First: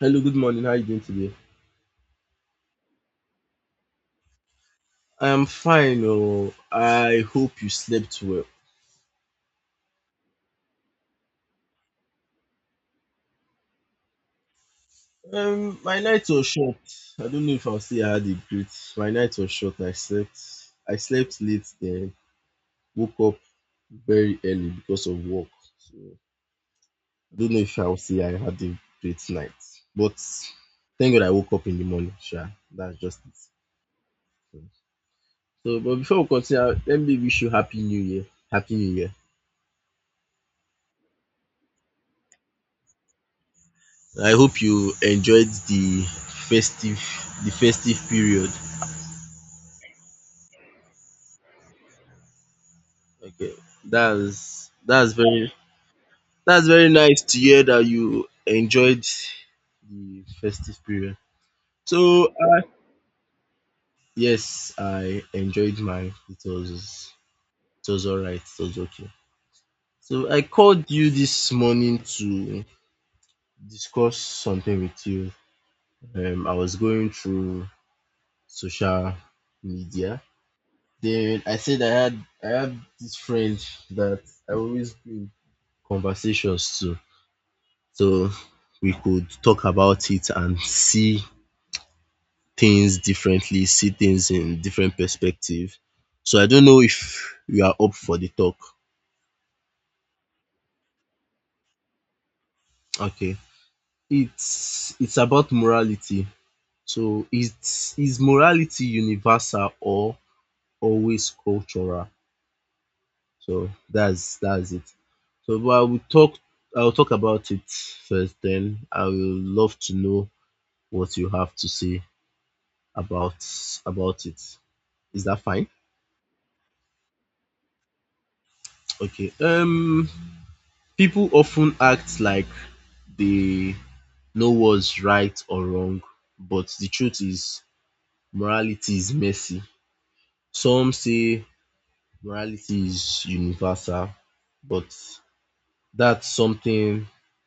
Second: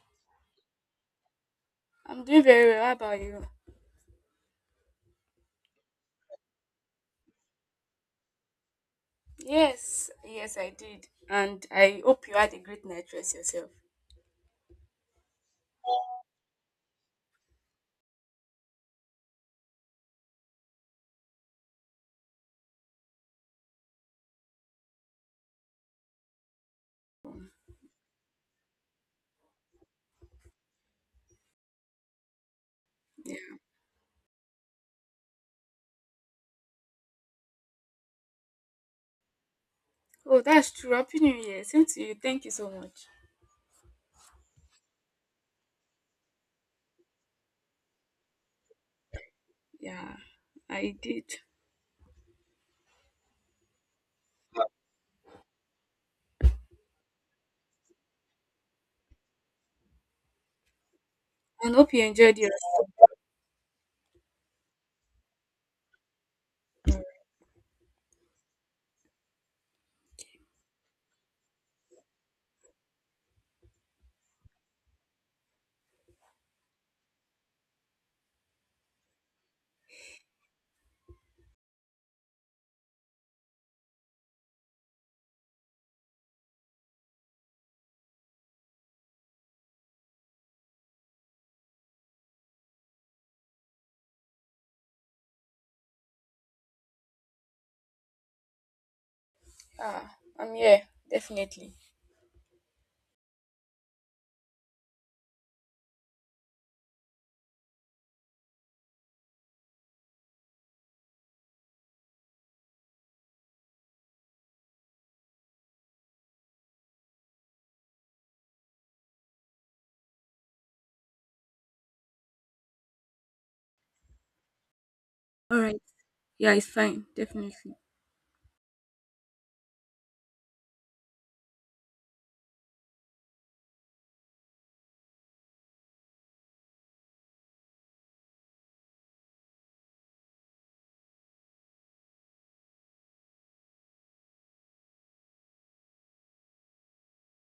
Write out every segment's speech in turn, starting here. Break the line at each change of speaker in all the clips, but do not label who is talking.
Hello, good morning. How are you doing today?
I'm doing very well. How about you?
I'm fine. Oh, I hope you slept well.
Yes, yes, I did. And I hope you had a great night rest yourself.
My night was short. I don't know if I'll say I had a great. My night was short. I slept. I slept late. Then woke up very early because of work. So I don't know if I'll say I had a great night. But thank God I woke up in the morning. Sure, that's just
Yeah.
it. So, but before we continue, let me wish you happy New Year. Happy New Year.
Oh, that's true. Happy New Year. Same to you. Thank you so much.
I hope you enjoyed the festive period.
Yeah, I did.
Okay, that's that's very that's very nice to hear that you enjoyed the festive period.
And hope you
So
enjoyed your.
yes, I enjoyed mine. It was alright. It was okay. So I called you this morning to discuss something with you. I was going through social media. Dude, I said I had this friend that I always bring conversations to, so we could talk about it and see things differently, see things in different perspective. So I don't know if you are up for the talk.
Ah, I'm here. Definitely.
Okay. It's about morality. So is morality universal or always cultural? So that's it. So but I'll talk about it first, then I will love to know what you have to say about about it. Is that
All
fine?
right. Yeah, it's fine. Definitely.
Okay. People often act like they know what's right or wrong, but the truth is morality is messy. Some say morality is universal, but that's something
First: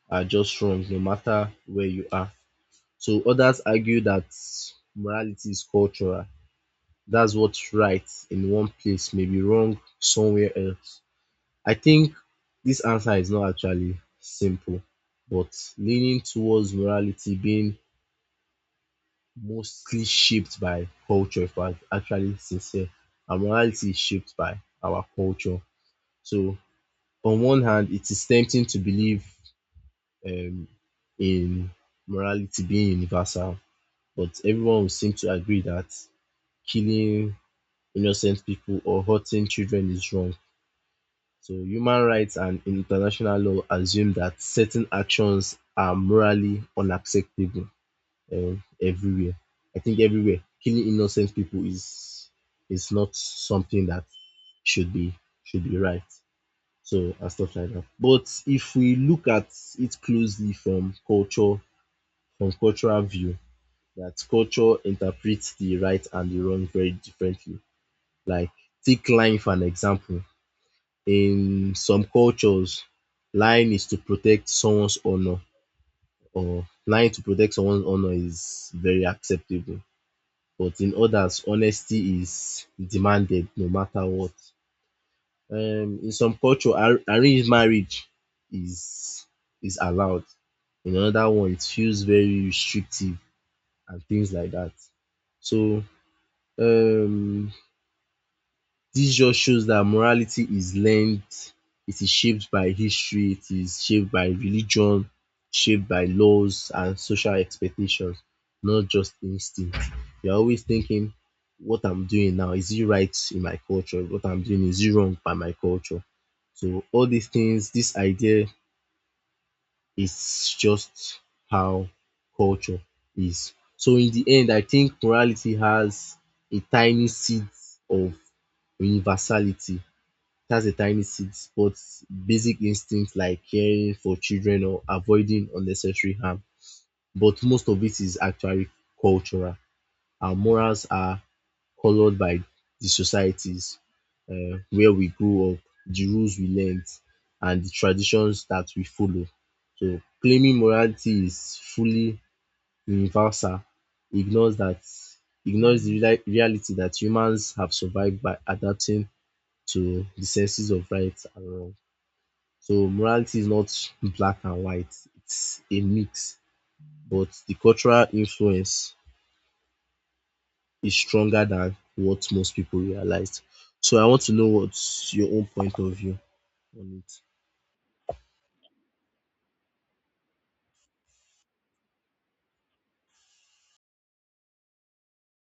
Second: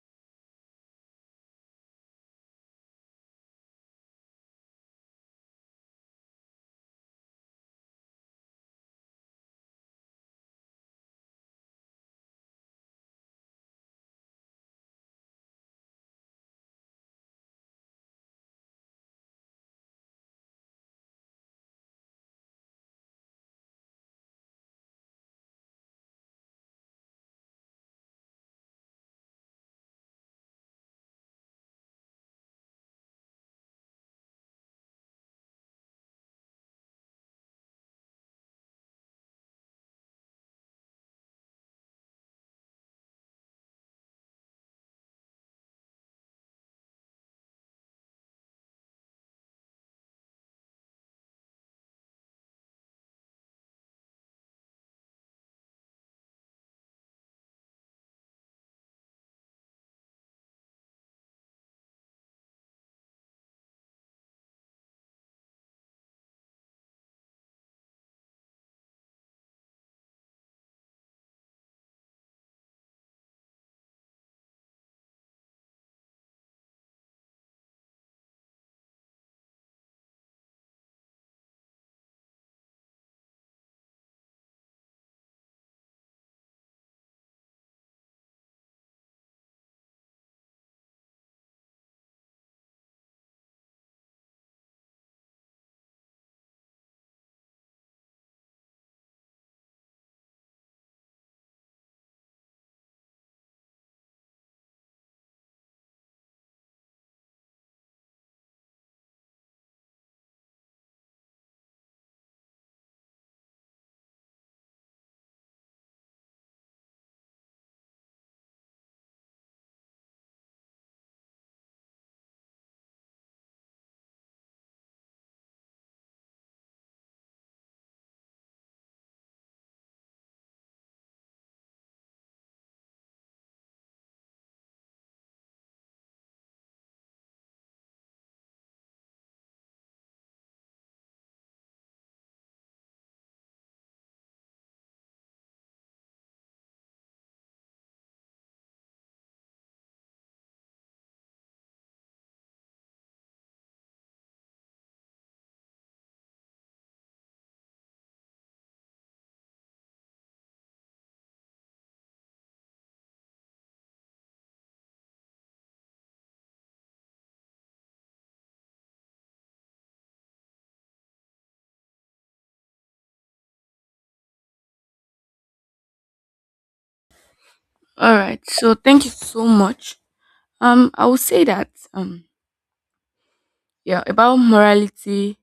are just wrong no matter where you are. So others argue that morality is cultural. That's what's right in one place may be wrong somewhere else. I think this answer is not actually simple, but leaning towards morality being mostly shaped by culture, if I'm actually sincere, and morality is shaped by our culture. So on one hand, it is tempting to believe um, in morality being universal, but everyone will seem to agree that killing innocent people or hurting children is wrong. So human rights and international law assume that certain actions are morally unacceptable uh, everywhere. I think everywhere killing innocent people is not something that should be should be right. So and stuff like that. But if we look at it closely from cultural view, that culture interprets the right and the wrong very differently. Like take lying for an example. In some cultures, lying is to protect someone's honor or lying to protect someone's honor is very acceptable. But in others, honesty is demanded no matter what. In some culture, arranged marriage is is allowed. In another one, it feels very restrictive and things like that. So um this just shows that morality is learned, it is shaped by history, it is shaped by religion, shaped by laws and social expectations, not just instinct. You're always thinking, what I'm doing now, is it right in my culture? What I'm doing, is it wrong by my culture? So all these things, this idea is just how culture is. So in the end, I think morality has a tiny seed of universality, that's a tiny seed, but basic instincts like caring for children or avoiding unnecessary harm. But most of it is actually cultural. Our morals are colored by the societies where we grew up, the rules we learned, and the traditions that we follow. So claiming morality is fully universal ignores that ignores the reality that humans have survived by adapting to the senses of right and wrong. So morality is not black and white, it's a mix. But the cultural influence is stronger than what most people realized. So I want to know what's your own point of view on it.
All right. So thank you so much. I would say that yeah, about morality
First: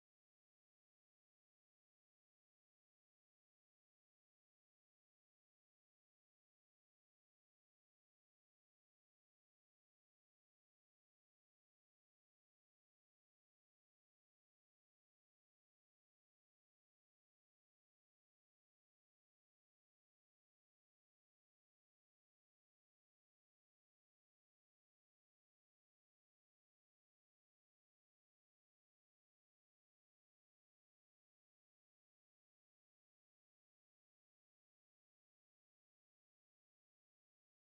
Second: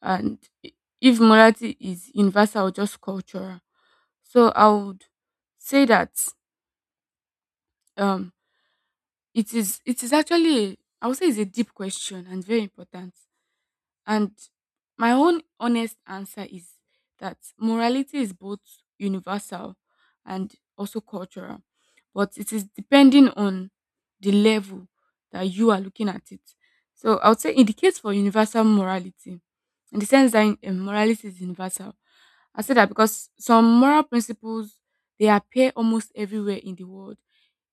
and i- if morality is universal or just cultural. So I would say that Um, it is actually a, I would say it's a deep question and very important. And my own honest answer is that morality is both universal and also cultural, but it is depending on the level that you are looking at it. So I would say, in the case for universal morality, in the sense that morality is universal, I say that because some moral principles they appear almost everywhere in the world.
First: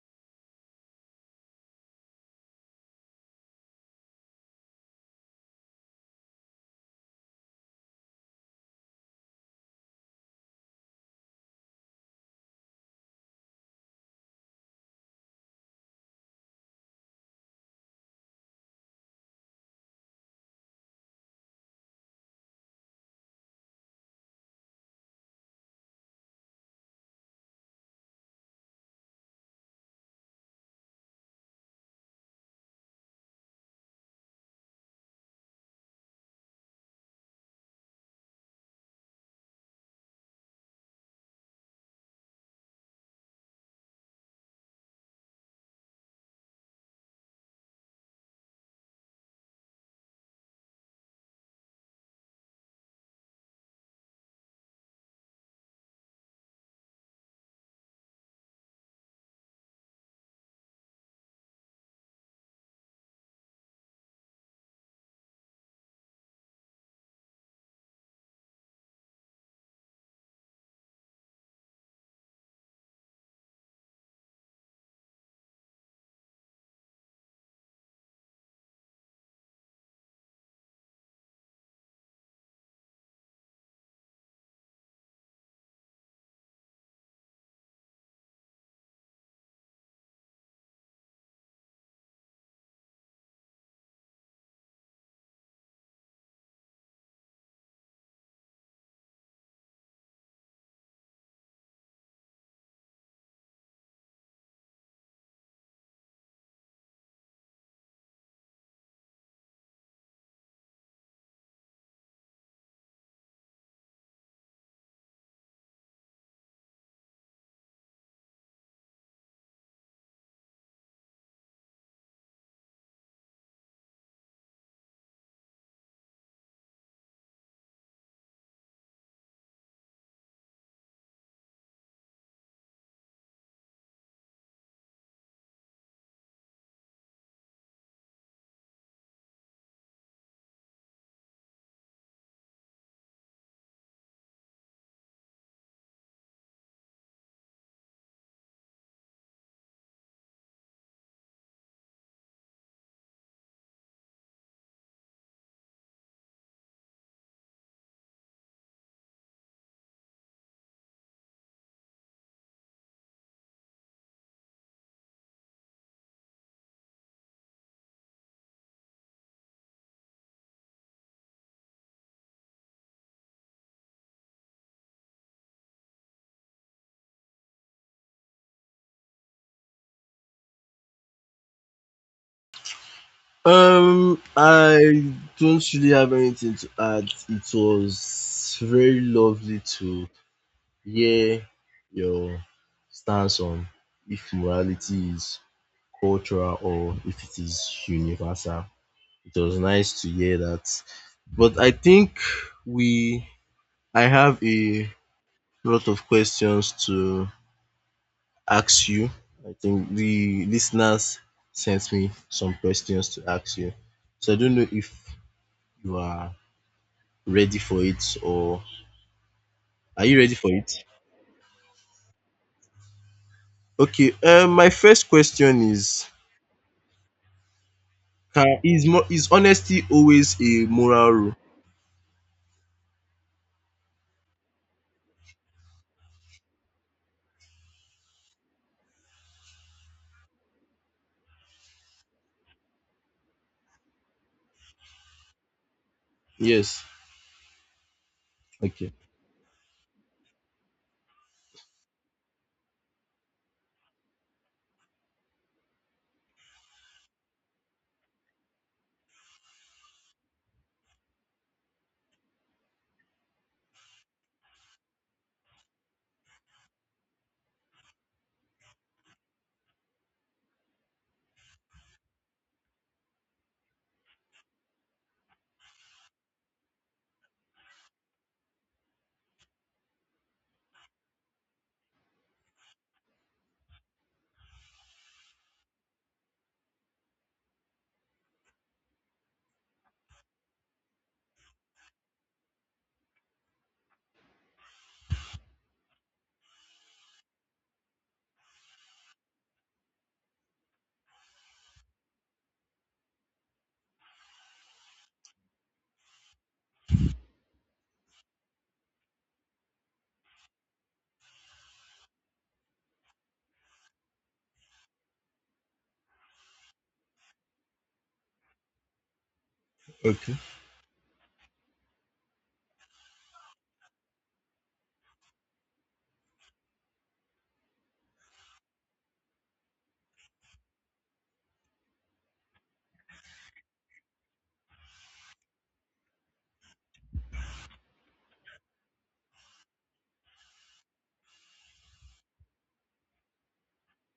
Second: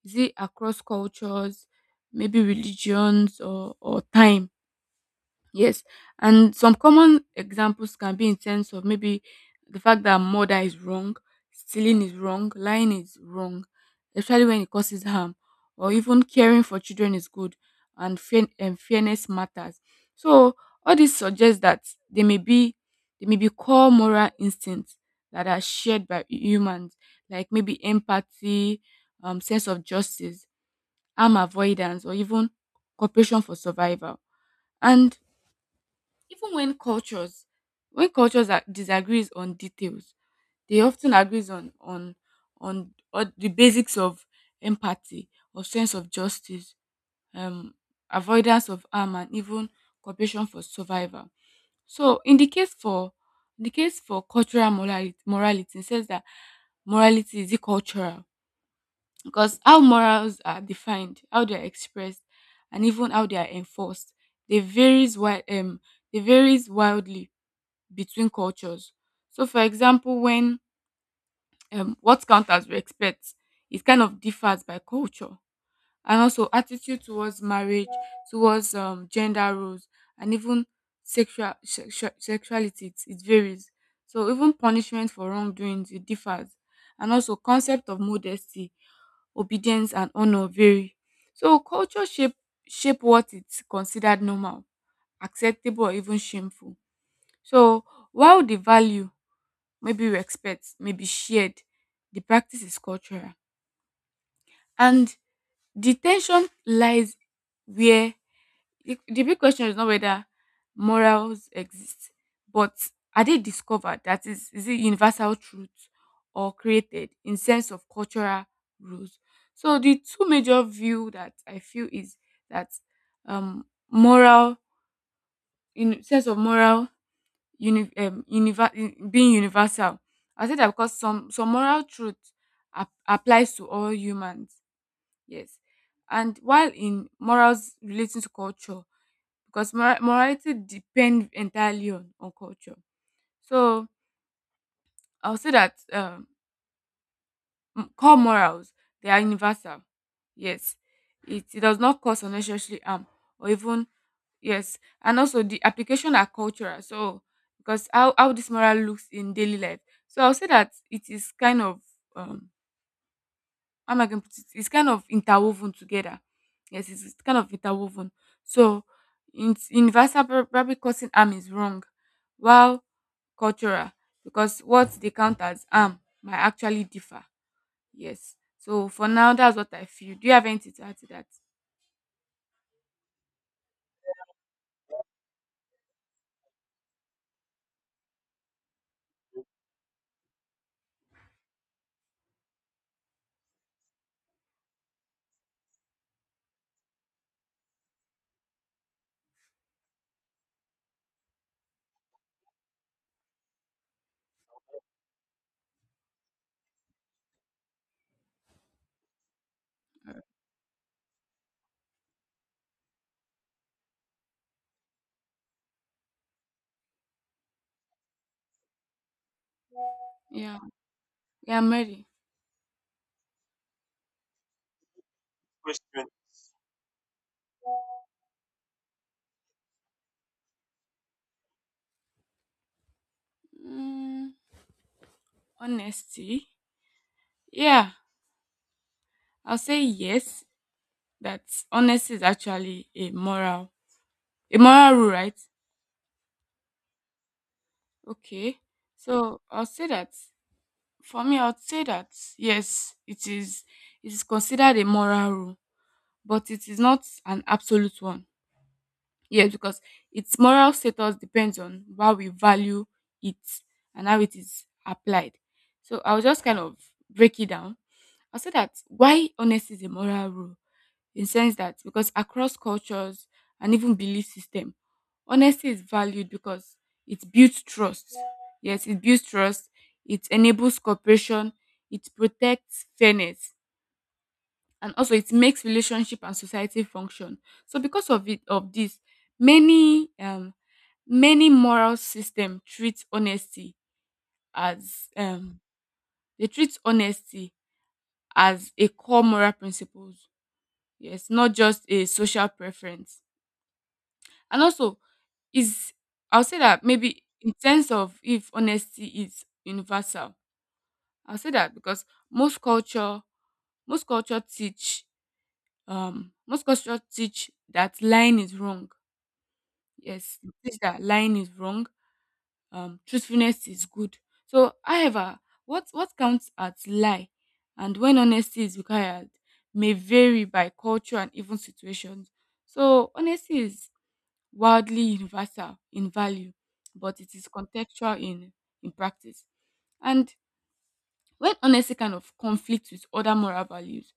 Is it across cultures, maybe religions or time? Yes, and some common examples can be in terms of maybe the fact that murder is wrong, stealing is wrong, lying is wrong, especially when it causes harm, or even caring for children is good, and fairness matters. So all this suggests that there may be there may be core moral instincts that are shared by humans, like maybe empathy, sense of justice, harm avoidance, or even cooperation for survival. And even when cultures are, disagrees on details, they often agrees on the basics of empathy or sense of justice, um, avoidance of harm, and even cooperation for survival. So, in the case for cultural morality, morality it says that morality is cultural because how morals are defined, how they are expressed, and even how they are enforced, they varies wi- um they varies wildly between cultures. So, for example, when what counts as respect is kind of differs by culture, and also attitude towards marriage, towards gender roles, and even sexuality it varies. So, even punishment for wrongdoings it differs, and also concept of modesty, obedience, and honor vary. So, culture shape shape what is considered normal acceptable or even shameful. So while the value maybe respect, maybe shared. The practice is cultural. And the tension lies where the big question is not whether morals exist, but are they discovered? That is it universal truth or created in sense of cultural rules? So the two major view that I feel is that um moral in sense of moral uni- univer- being universal. I say that because some moral truth applies to all humans. Yes, and while in morals relating to culture, because morality depends entirely on culture. So I'll say that core morals they are universal yes it does not cause unnecessary harm or even yes and also the application are cultural so because how this moral looks in daily life, so I'll say that it is kind of um how am I going to put it, it's kind of interwoven together, yes it's kind of interwoven. So in universal probably causing harm is wrong, while cultural because what they count as harm might actually differ. Yes. So for now, that's what I feel. Do you have anything to add to that?
I don't really have anything to add. It was very lovely to hear your stance on if morality is cultural or if it is universal. It was nice to hear that. But I think we I have a lot of questions to ask you. I think the listeners sent me some questions to ask you. So I don't know if you are ready for it or are you ready for
Yeah.
it?
Yeah, I'm ready.
Okay, my first question is, can is is honesty always a moral rule?
Mm, honesty. Yeah, I'll say yes. That honesty is actually a moral rule, right?
Yes.
Okay.
Okay.
So I'll say that for me, I'll say that yes, it is. It is considered a moral rule, but it is not an absolute one. Yes, because its moral status depends on how we value it and how it is applied. So I'll just kind of break it down. I'll say that why honesty is a moral rule in sense that because across cultures and even belief system, honesty is valued because it builds trust. Yes, it builds trust, it enables cooperation, it protects fairness, and also it makes relationship and society function. So because of it of this many many moral system treats honesty as they treat honesty a core moral principles, yes not just a social preference. And also is, I'll say that maybe in terms of if honesty is universal, I'll say that because most culture most culture teach most culture teach that lying is wrong,
Okay.
yes it says that lying is wrong, truthfulness is good. So however what counts as lie and when honesty is required may vary by culture and even situations. So honesty is wildly universal in value, but it is contextual in practice. And when honesty kind of conflicts with other moral values,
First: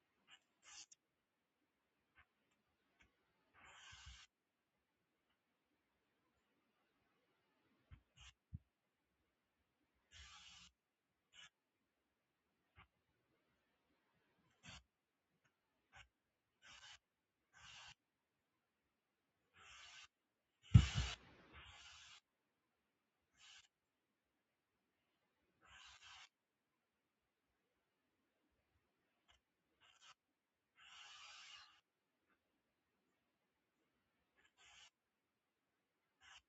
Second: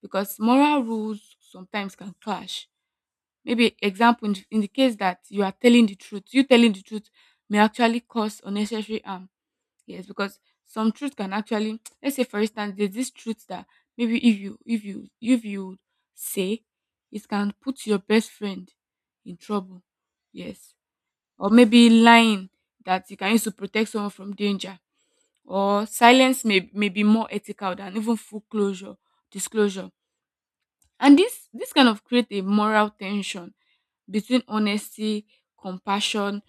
because moral rules sometimes can clash. Maybe example in the case that you telling the truth may actually cause unnecessary harm. Yes, because some truth can actually let's say for instance there's this truth that maybe if you say, it can put your best friend in trouble. Yes. Or maybe lying that you can use to protect someone from danger or silence may be more ethical than even full closure disclosure. And this kind of create a moral tension between honesty, compassion,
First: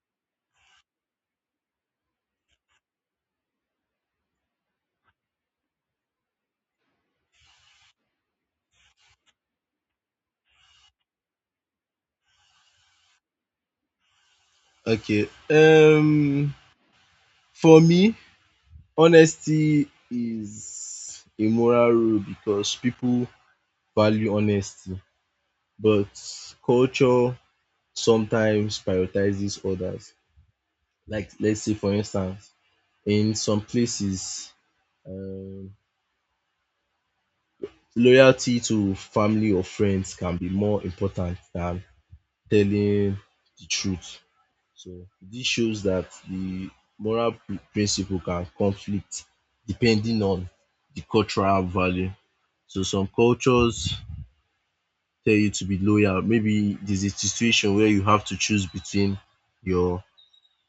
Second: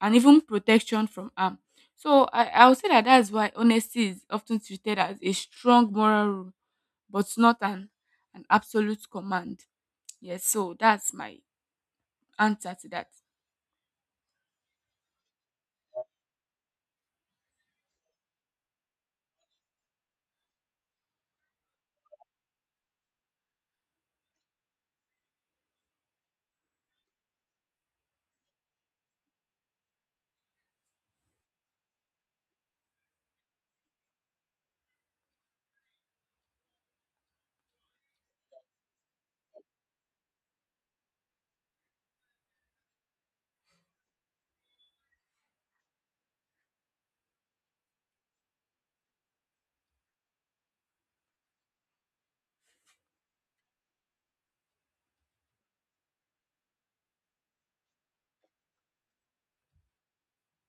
and even protection from harm. So I would say that that's why honesty is often treated as a strong moral rule, but not an absolute command. Yes, so that's my answer to that.
Okay. For me, honesty is a moral rule because people value honesty, but culture sometimes prioritizes others. Like let's say for instance, in some places, um loyalty to family or friends can be more important than telling the truth. So this shows that the moral principle can conflict depending on the cultural value. So some cultures tell you to be loyal. Maybe there's a situation where you have to choose between your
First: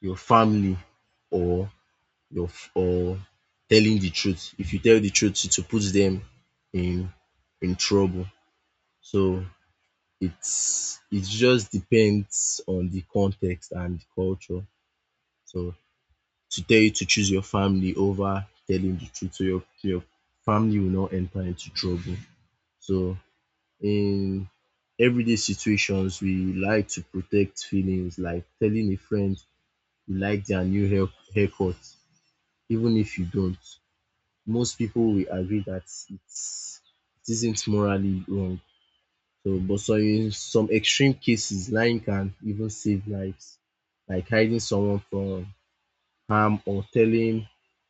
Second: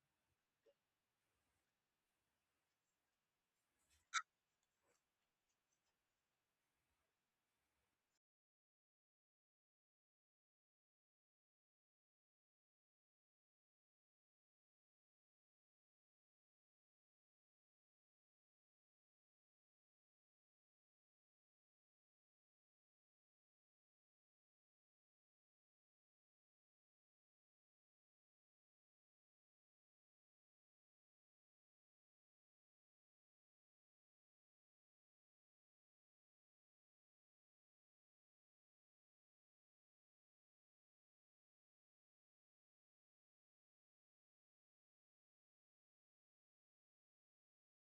your family or your f- or telling the truth. If you tell the truth, it will put them in in trouble. So it's it just depends on the context and the culture. So to tell you to choose your family over telling the truth so your family will not enter into trouble. So in everyday situations we like to protect feelings, like telling a friend you like their new haircut even if you don't. Most people will agree that it's it isn't morally wrong. So in some extreme cases lying can even save lives. Like hiding someone from harm or telling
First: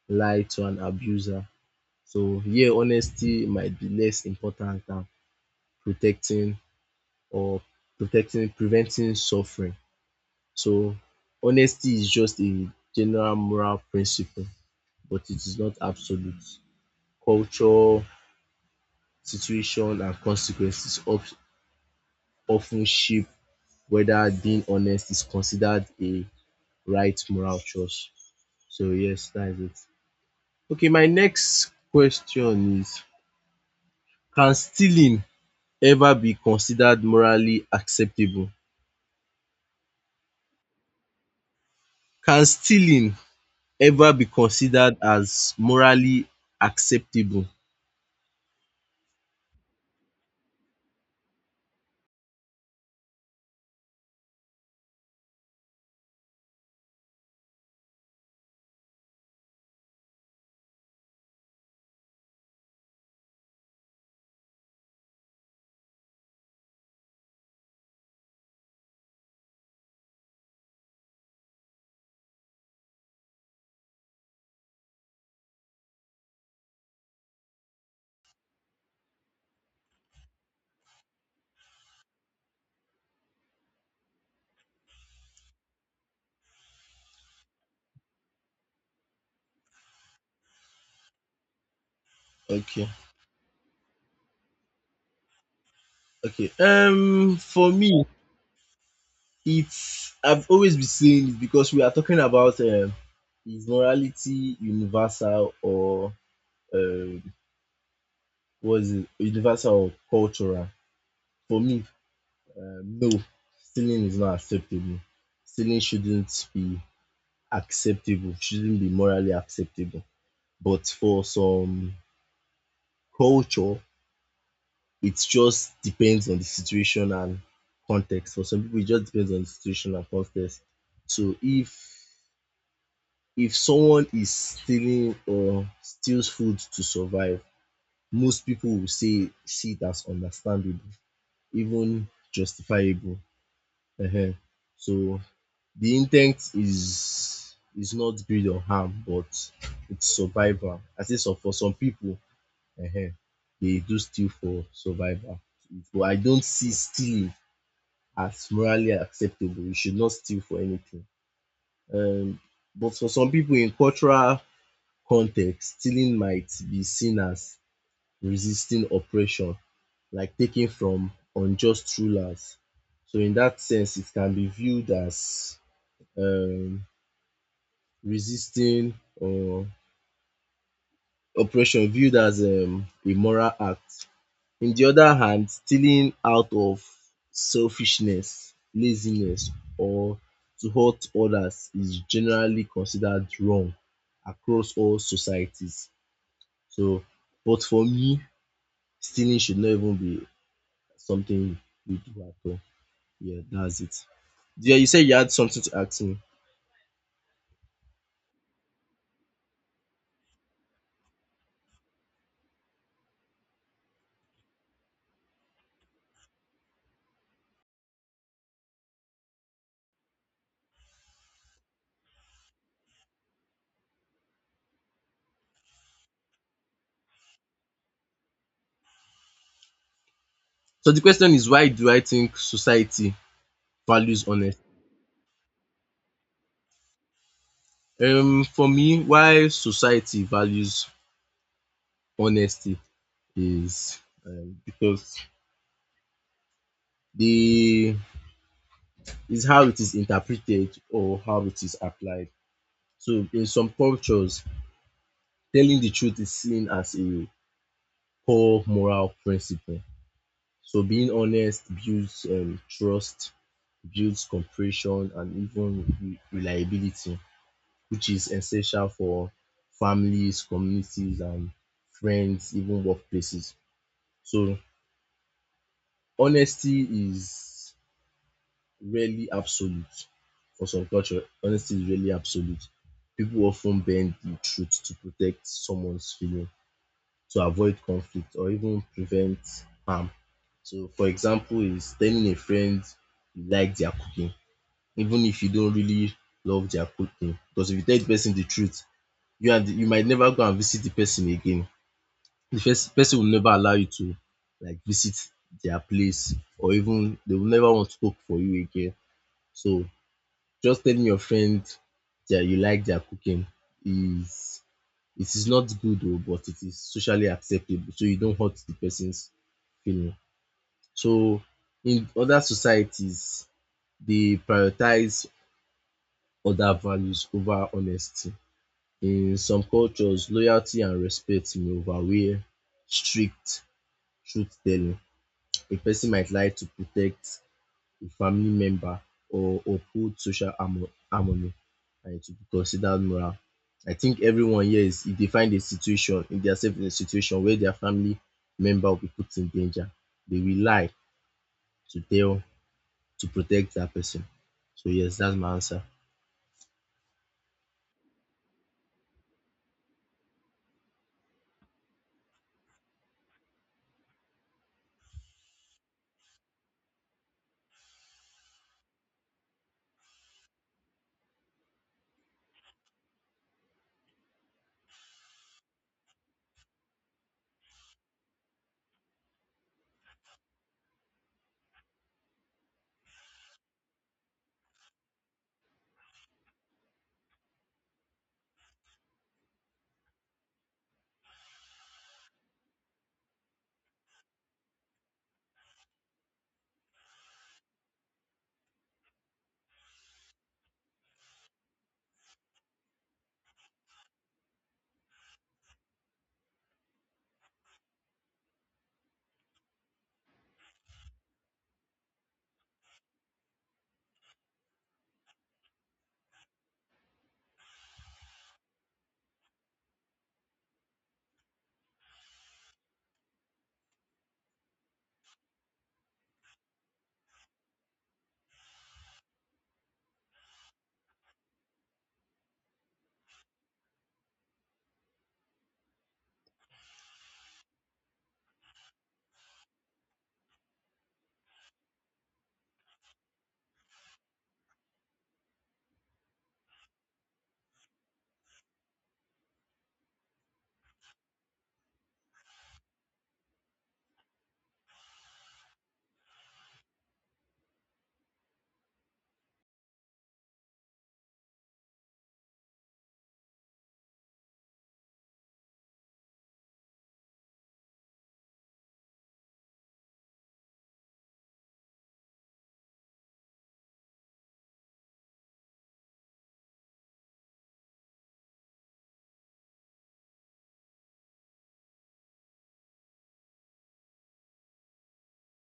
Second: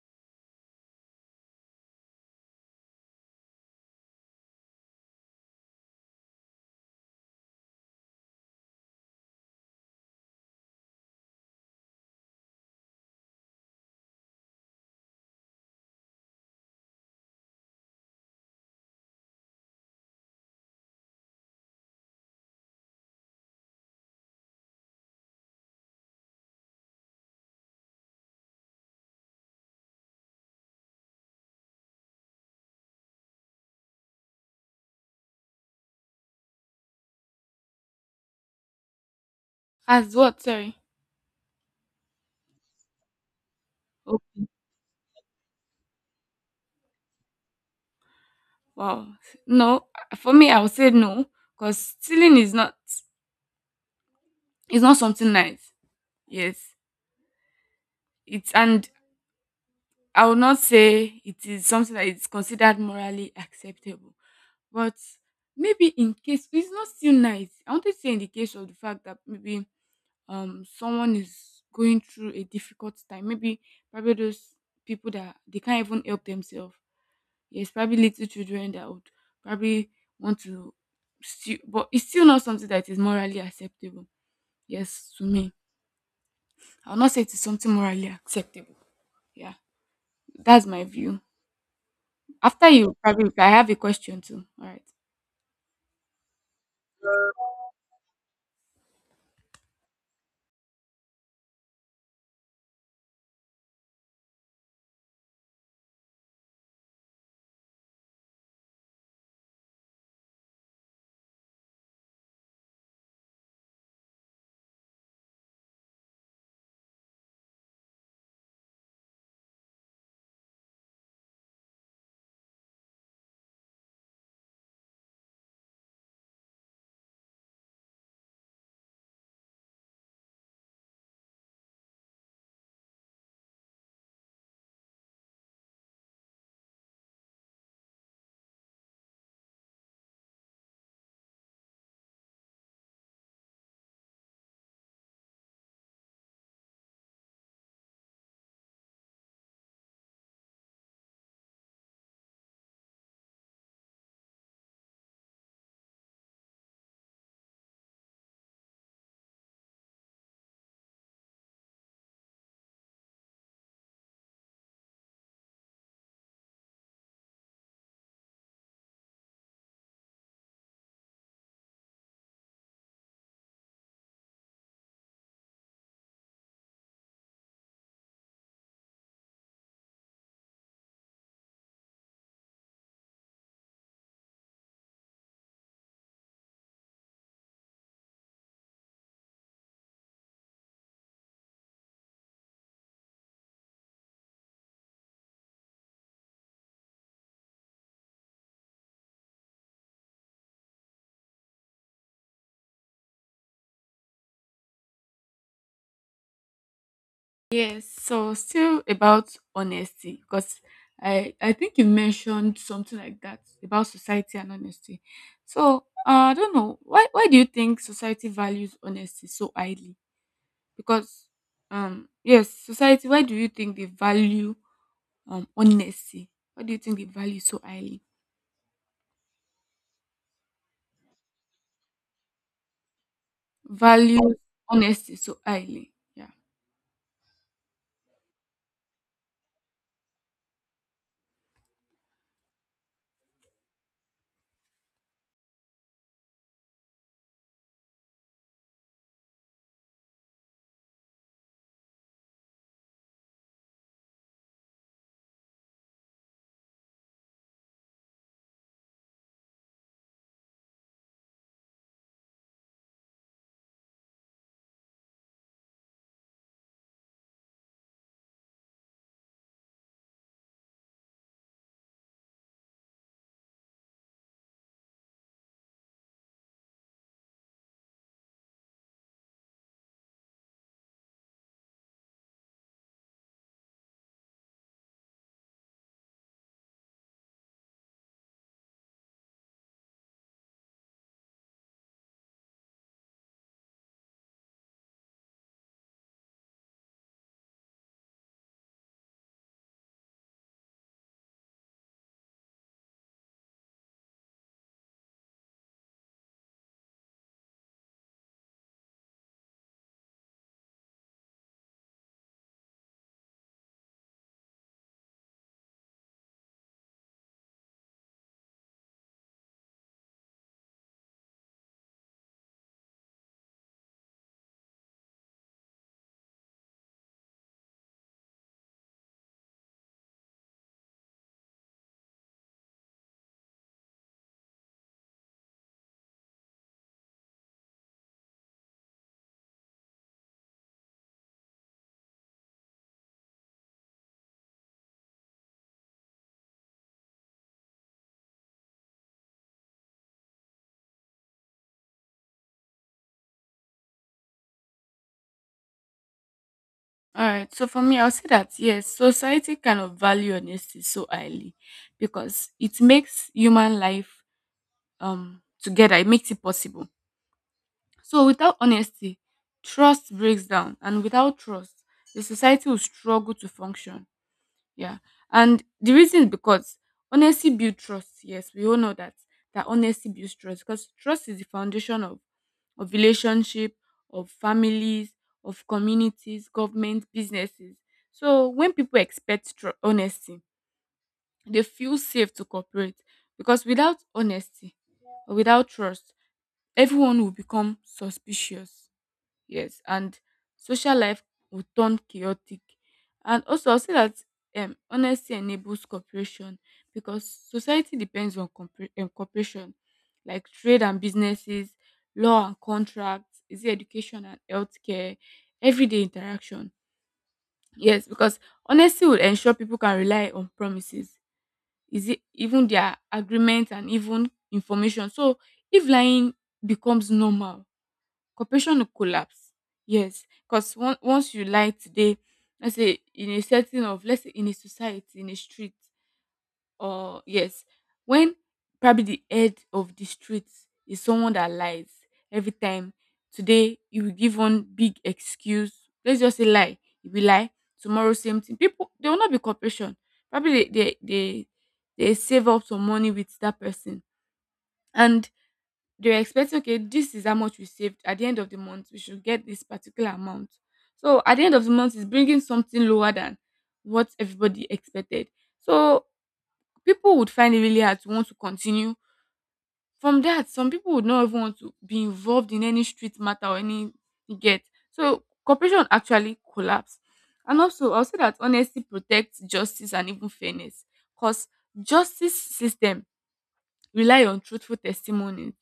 lie to an abuser. So here honesty might be less important than protecting or protecting preventing suffering. So honesty is just a general moral principle but it is not absolute. Culture, situation and consequences of shape whether being honest is considered a right moral choice. So yes, that is it. Okay, my next question is, can stealing ever be considered morally acceptable?
As what? Sorry.
Can stealing ever
Oh,
be considered as morally acceptable?
wow. No, for me, I would say no, because stealing is not something nice. Yes, it's and I will not say it is something that is considered morally acceptable, but maybe in case it's not still nice. I wanted to say in the case of the fact that maybe someone is going through a difficult time, maybe probably those people that they can't even help themselves. Yes, probably little children that would probably want to still, but it's still not something that is morally acceptable. Yes, to me, I'll not say it is something morally acceptable. Yeah, that's my view. After
Okay,
you probably I have a question too. All right.
okay. For me, it's I've always been saying it because we are talking about is morality universal or um, what is it, universal or cultural? For me, no, stealing is not acceptable. Stealing shouldn't be acceptable, shouldn't be morally acceptable. But for some culture, it just depends on the situation and context. For some people, it just depends on the situation and context. So if someone is stealing or steals food to survive, most people will say see it as understandable, even justifiable. Ehen. So the intent is not build on harm, but it's survival. I say some, for some people, um dey do steal for survival. But I don't see stealing as morally acceptable. You should not steal for anything. um But for some people in cultural context, stealing might be seen as resisting oppression, like taking from unjust rulers. So in that sense, it can be viewed as um resisting or oppression viewed as a moral act. In the other hand, stealing out of selfishness, laziness or to hurt others is generally considered wrong across all societies. So but for me, stealing should not even be something we do at all. Yeah, that's it. Yeah, you said you had something to ask me.
Yes. So still about honesty, because I think you mentioned something like that about society and honesty. So I don't know why do you think society values honesty so highly? Because yes, society. Why do you think they value honesty? Why do you think they value so highly?
So the question is, why do I think society values
Value
honesty?
honesty so highly. Yeah.
For me, why society values honesty is because the is how it is interpreted or how it is applied. So in some cultures telling the truth is seen as a core moral principle. So being honest builds trust, builds cooperation and even reliability, which is essential for families, communities and friends, even workplaces. So honesty is rarely absolute. For some culture, honesty is rarely absolute. People often bend the truth to protect someone's feeling, to avoid conflict or even prevent harm. So for example is telling a friend you like their cooking even if you don't really love their cooking, because if you tell the person the truth you might never go and visit the person again. The first person will never allow you to like visit their place, or even they will never want to cook for you again. So just telling your friend that you like their cooking is it is not good oh, but it is socially acceptable. So you don't hurt the person's feeling. So in other societies, they prioritize other values over honesty. In some cultures, loyalty and respect may overweigh strict truth telling. A person might lie to protect a family member or uphold social harmony, and it will be considered moral. I think everyone here is if they find a situation, if dia sef in a situation where their family member will be put in danger, they will lie to tell to protect that person. So yes, that's my answer.
All right. So for me, I'll say that yes, society kind of value honesty so highly because it makes human life together. It makes it possible. So without honesty, trust breaks down, and without trust, the society will struggle to function. Yeah. And the reason is because honesty builds trust. Yes, we all know that honesty builds trust because trust is the foundation of relationship, of families, of communities, government, businesses. So when people expect honesty, they feel safe to cooperate because without honesty or without trust, everyone will become suspicious. Yes, and social life would turn chaotic. And also, I'll say that honesty enables cooperation because society depends on cooperation, like trade and businesses, law and contracts, is it education and healthcare, everyday interaction. Yes, because honesty will ensure people can rely on promises, is it even their agreements and even information. So, if lying becomes normal, Corporation will collapse. Yes, because once you lie today, let's say in a setting of, let's say in a society, in a street, or yes, when probably the head of the street is someone that lies every time, today you will give one big excuse. Let's just say lie. You will lie. Tomorrow, same thing. People, there will not be cooperation. Probably they save up some money with that person. And they're expecting okay this is how much we saved at the end of the month we should get this particular amount. So at the end of the month it's bringing something lower than what everybody expected. So people would find it really hard to want to continue from that. Some people would not even want to be involved in any street matter or any, you get. So cooperation actually collapse. And also I'll say that honesty protects justice and even fairness because justice system rely on truthful testimony,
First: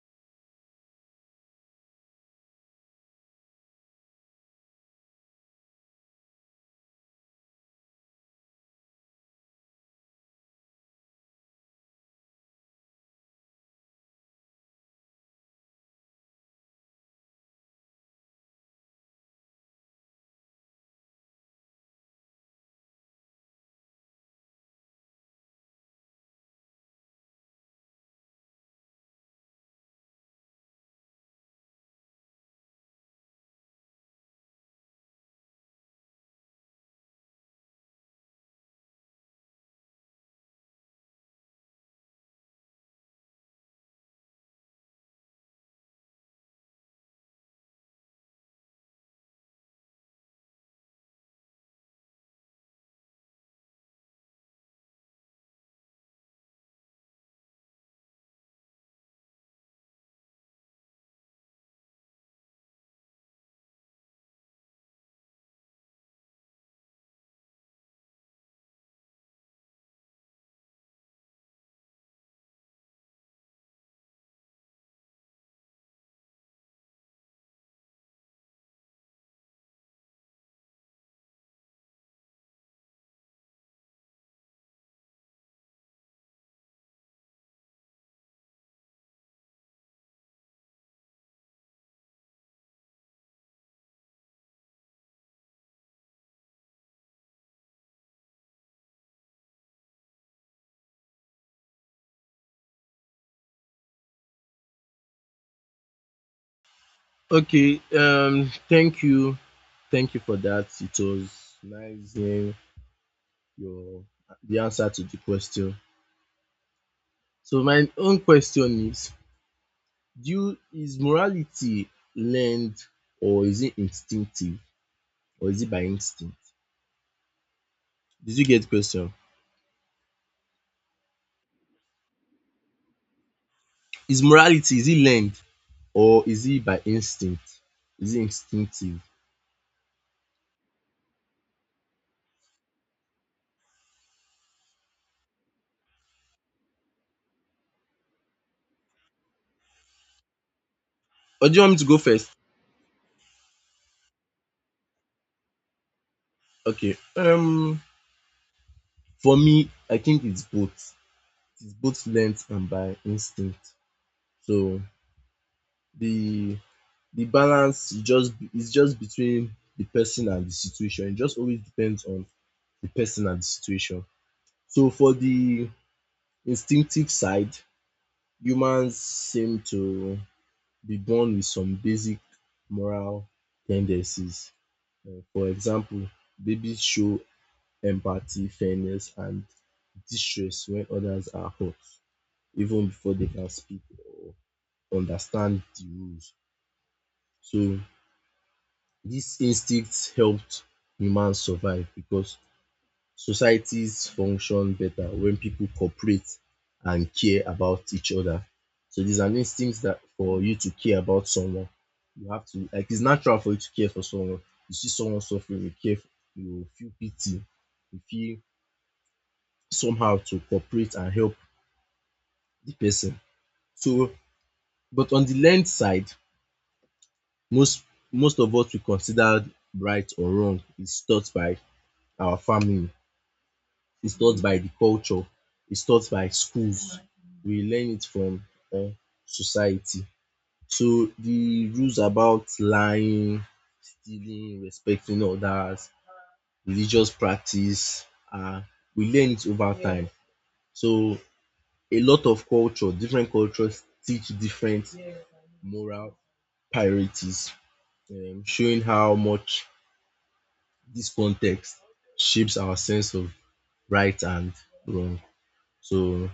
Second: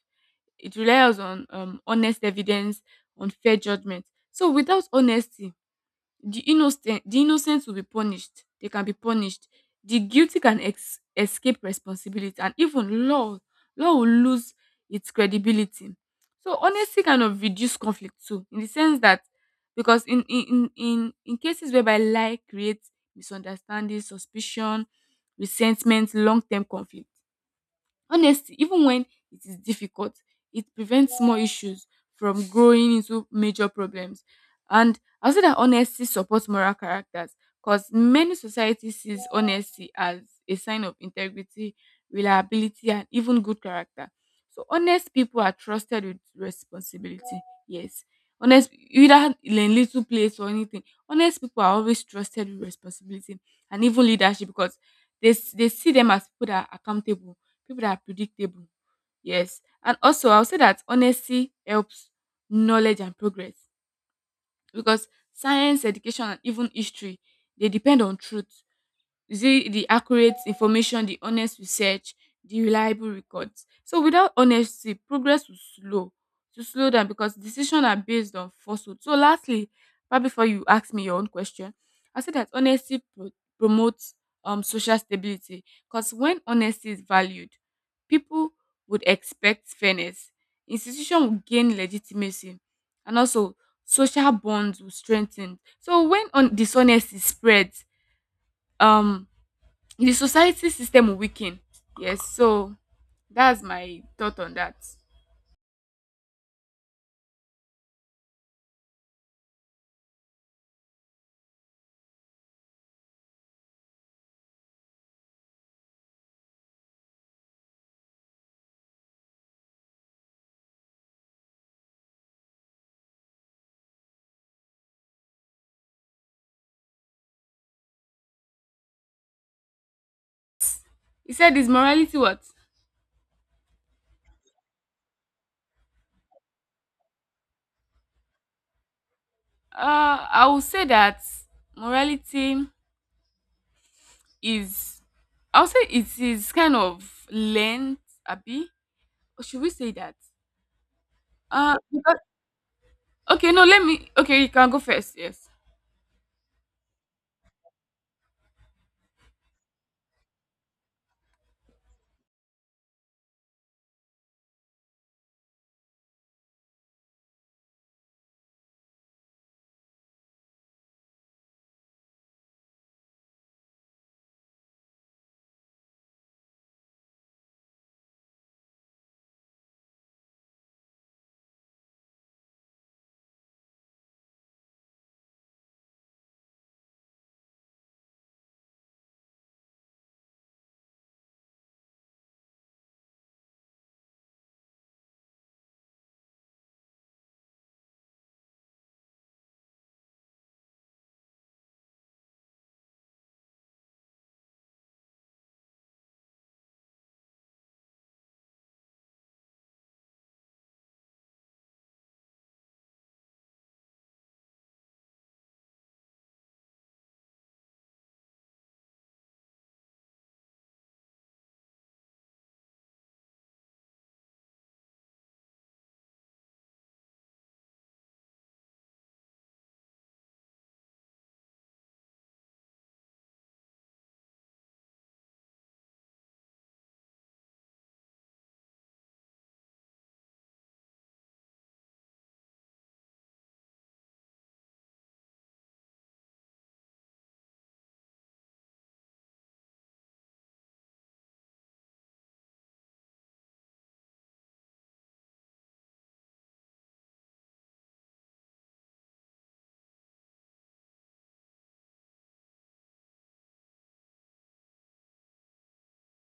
it relies on honest evidence, on fair judgment. So without honesty, the innocent will be punished. They can be punished. The guilty can escape responsibility, and even law will lose its credibility. So honesty kind of reduce conflict too, in the sense that, because in cases whereby lie creates misunderstanding, suspicion, resentment, long term conflict. Honesty, even when it is difficult, it prevents small issues from growing into major problems. And I'll say that honesty supports moral characters because many societies sees honesty as a sign of integrity, reliability, and even good character. So honest people are trusted with responsibility. Yes. Honest either in little place or anything. Honest people are always trusted with responsibility and even leadership because they see them as people that are accountable, people that are predictable. Yes. And also, I'll say that honesty helps knowledge and progress because science, education, and even history, they depend on truth. You see the accurate information, the honest research, the reliable records. So without honesty, progress will slow, to slow down because decisions are based on falsehood. So lastly, right before you ask me your own question, I say that honesty promotes social stability because when honesty is valued, people would expect fairness, institution will gain legitimacy, and also social bonds will strengthen. So when on dishonesty spreads, um the society system will weaken. Yes, so that's my thought on that.
Okay, thank you, thank you for that. It was nice hearing your the answer to the question. So my own question is, do you is morality learned or is it instinctive or is it by instinct? Did you get the question?
You said is morality what?
Is morality, is it learned or is it by instinct? Is it instinctive?
I would say that morality is, I would say it is kind of learned, abi, or should we say that,
Or do you want me to go
because,
first?
okay, no, let me, okay, you can go first. Yes.
Okay. For me I think it's both. It's both learned and by instinct. So the the balance is just between the person and the situation. It just always depends on the person and the situation. So for the instinctive side, humans seem to be born with some basic moral tendencies. For example, babies show empathy, fairness, and distress when others are hurt, even before they can speak or understand the rules. So these instincts helped humans survive because societies function better when people cooperate and care about each other. So there's an instinct that for you to care about someone. You have to like it's natural for you to care for someone. You see someone suffering, you care, you feel pity, you feel somehow to cooperate and help the person. So but on the learned side, most most of what we consider right or wrong is taught by our family, is taught by the culture, is taught by schools. We learn it from um society. So the rules about lying, stealing, respecting others, religious practice, um we learn it over time. So a lot of culture, different cultures teach different moral priorities, showing how much this context shapes our sense of right and wrong. So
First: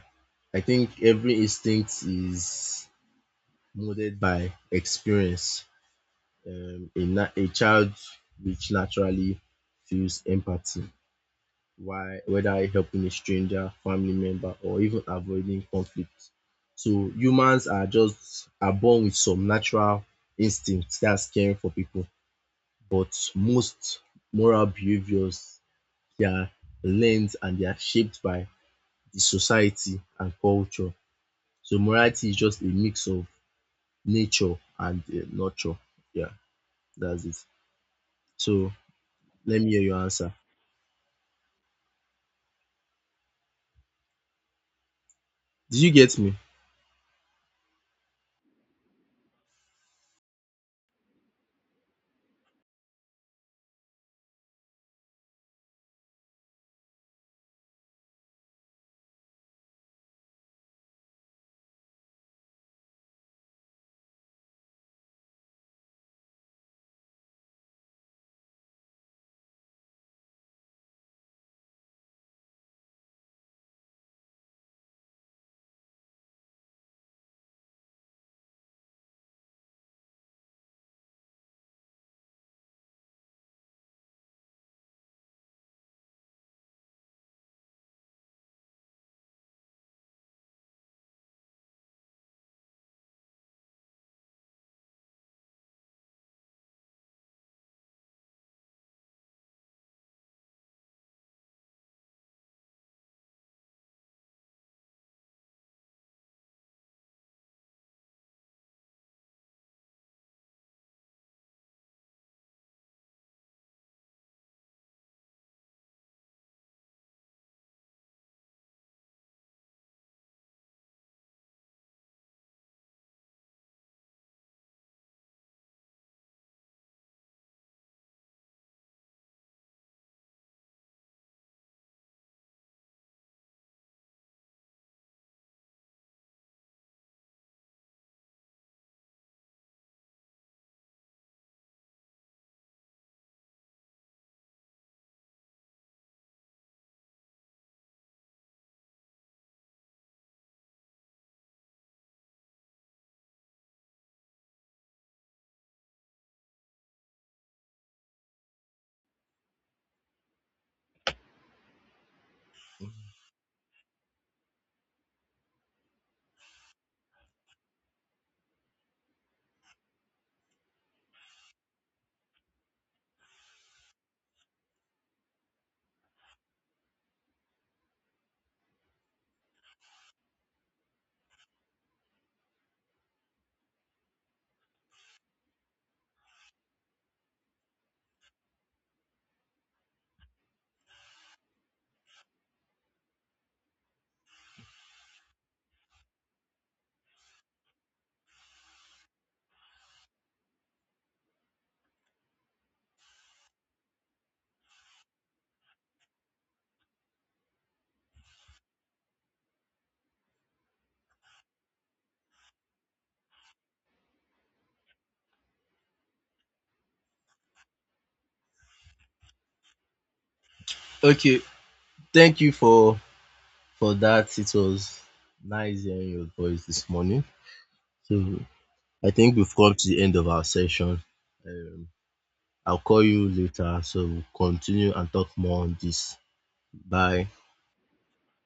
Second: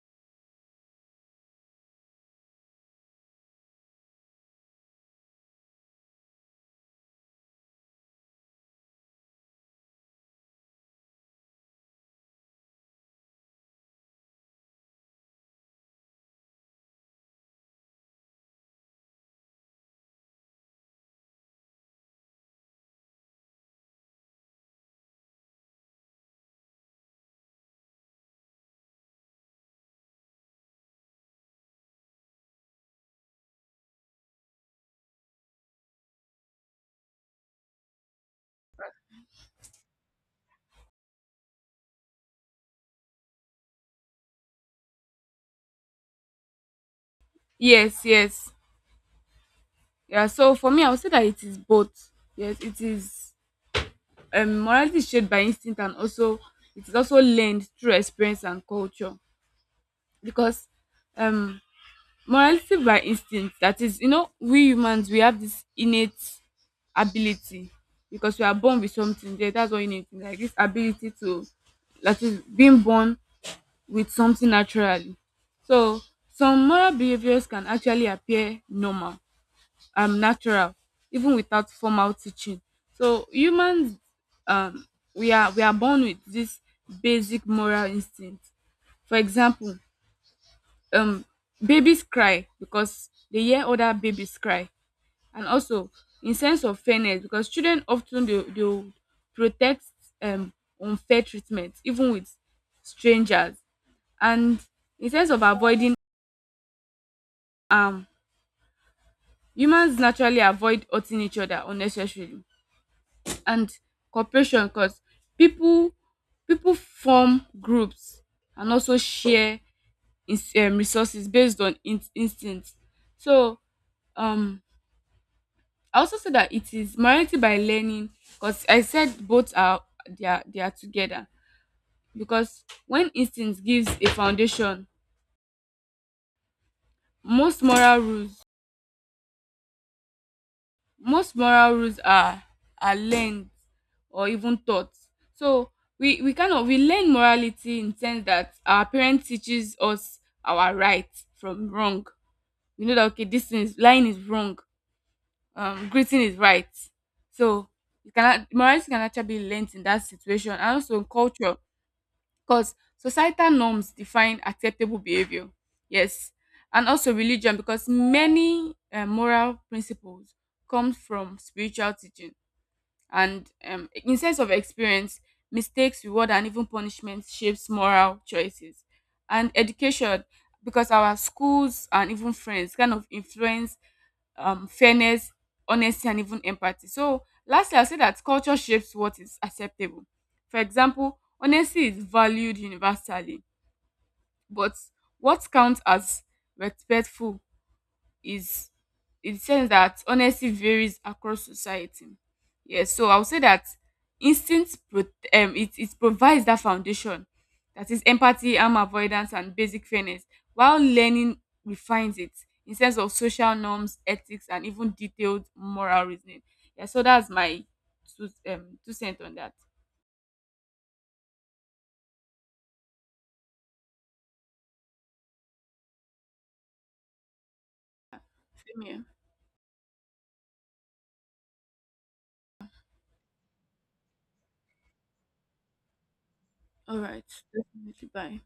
I think every instinct is molded by experience. A child which naturally feels empathy, why whether helping a stranger, family member, or even avoiding conflict. So humans are just are born with some natural instincts, that's caring for people, but most moral behaviors they are learned and they are shaped by the society and culture. So morality is just a mix of nature and nurture. Yeah, that's it. So let me hear your answer. Did you get me?
Yes. Yes. Yeah, so for me I would say that it is both. Yes, it is. Morality is shaped by instinct and also it is also learned through experience and culture. Because um morality by instinct, that is, you know, we humans we have this innate ability because we are born with something there, that's what innate means, like this ability to, that is being born with something naturally. So some moral behaviors can actually appear normal, natural, even without formal teaching. So humans, um we are born with this basic moral instinct. For example, um babies cry because dey hear other babies cry. And also in sense of fairness, because children of ten dey dey protest um unfair treatment even with strangers. And in sense of avoiding harm, humans naturally avoid hurting each other unnecessarily. And cooperation, because people people form groups and also share ins resources based on in instinct. So um I also said that it is morality by learning, because I said both are, they are together. Because when instinct gives a foundation, most moral rules most moral rules are learned or even taught. So we kind of we learn morality in sense that our parent teaches us our right from wrong. We know that, okay, this is, lying is wrong, greeting is right. So you cannot, morality can actually be learned in that situation, and also in culture because societal norms define acceptable behavior. Yes. And also religion, because many moral principles come from spiritual teaching. And in sense of experience, mistakes, reward, and even punishment shapes moral choices. And education, because our schools and even friends kind of influence fairness, honesty, and even empathy. So, lastly, I'll say that culture shapes what is acceptable. For example, honesty is valued universally, but what counts as respectful is, in the sense that honesty varies across society. Yes, so I would say that instinct it provides that foundation, that is empathy, harm avoidance, and basic fairness, while learning refines it in sense of social norms, ethics, and even detailed moral reasoning. Yeah, so that's my two two cents on that.
Okay, thank you for that. It was nice hearing your voice this morning. So
Same here.
I think we've come to the end of our session. Um, I'll call you later so we'll continue and talk more on this.
All right,
Bye.
definitely. Bye.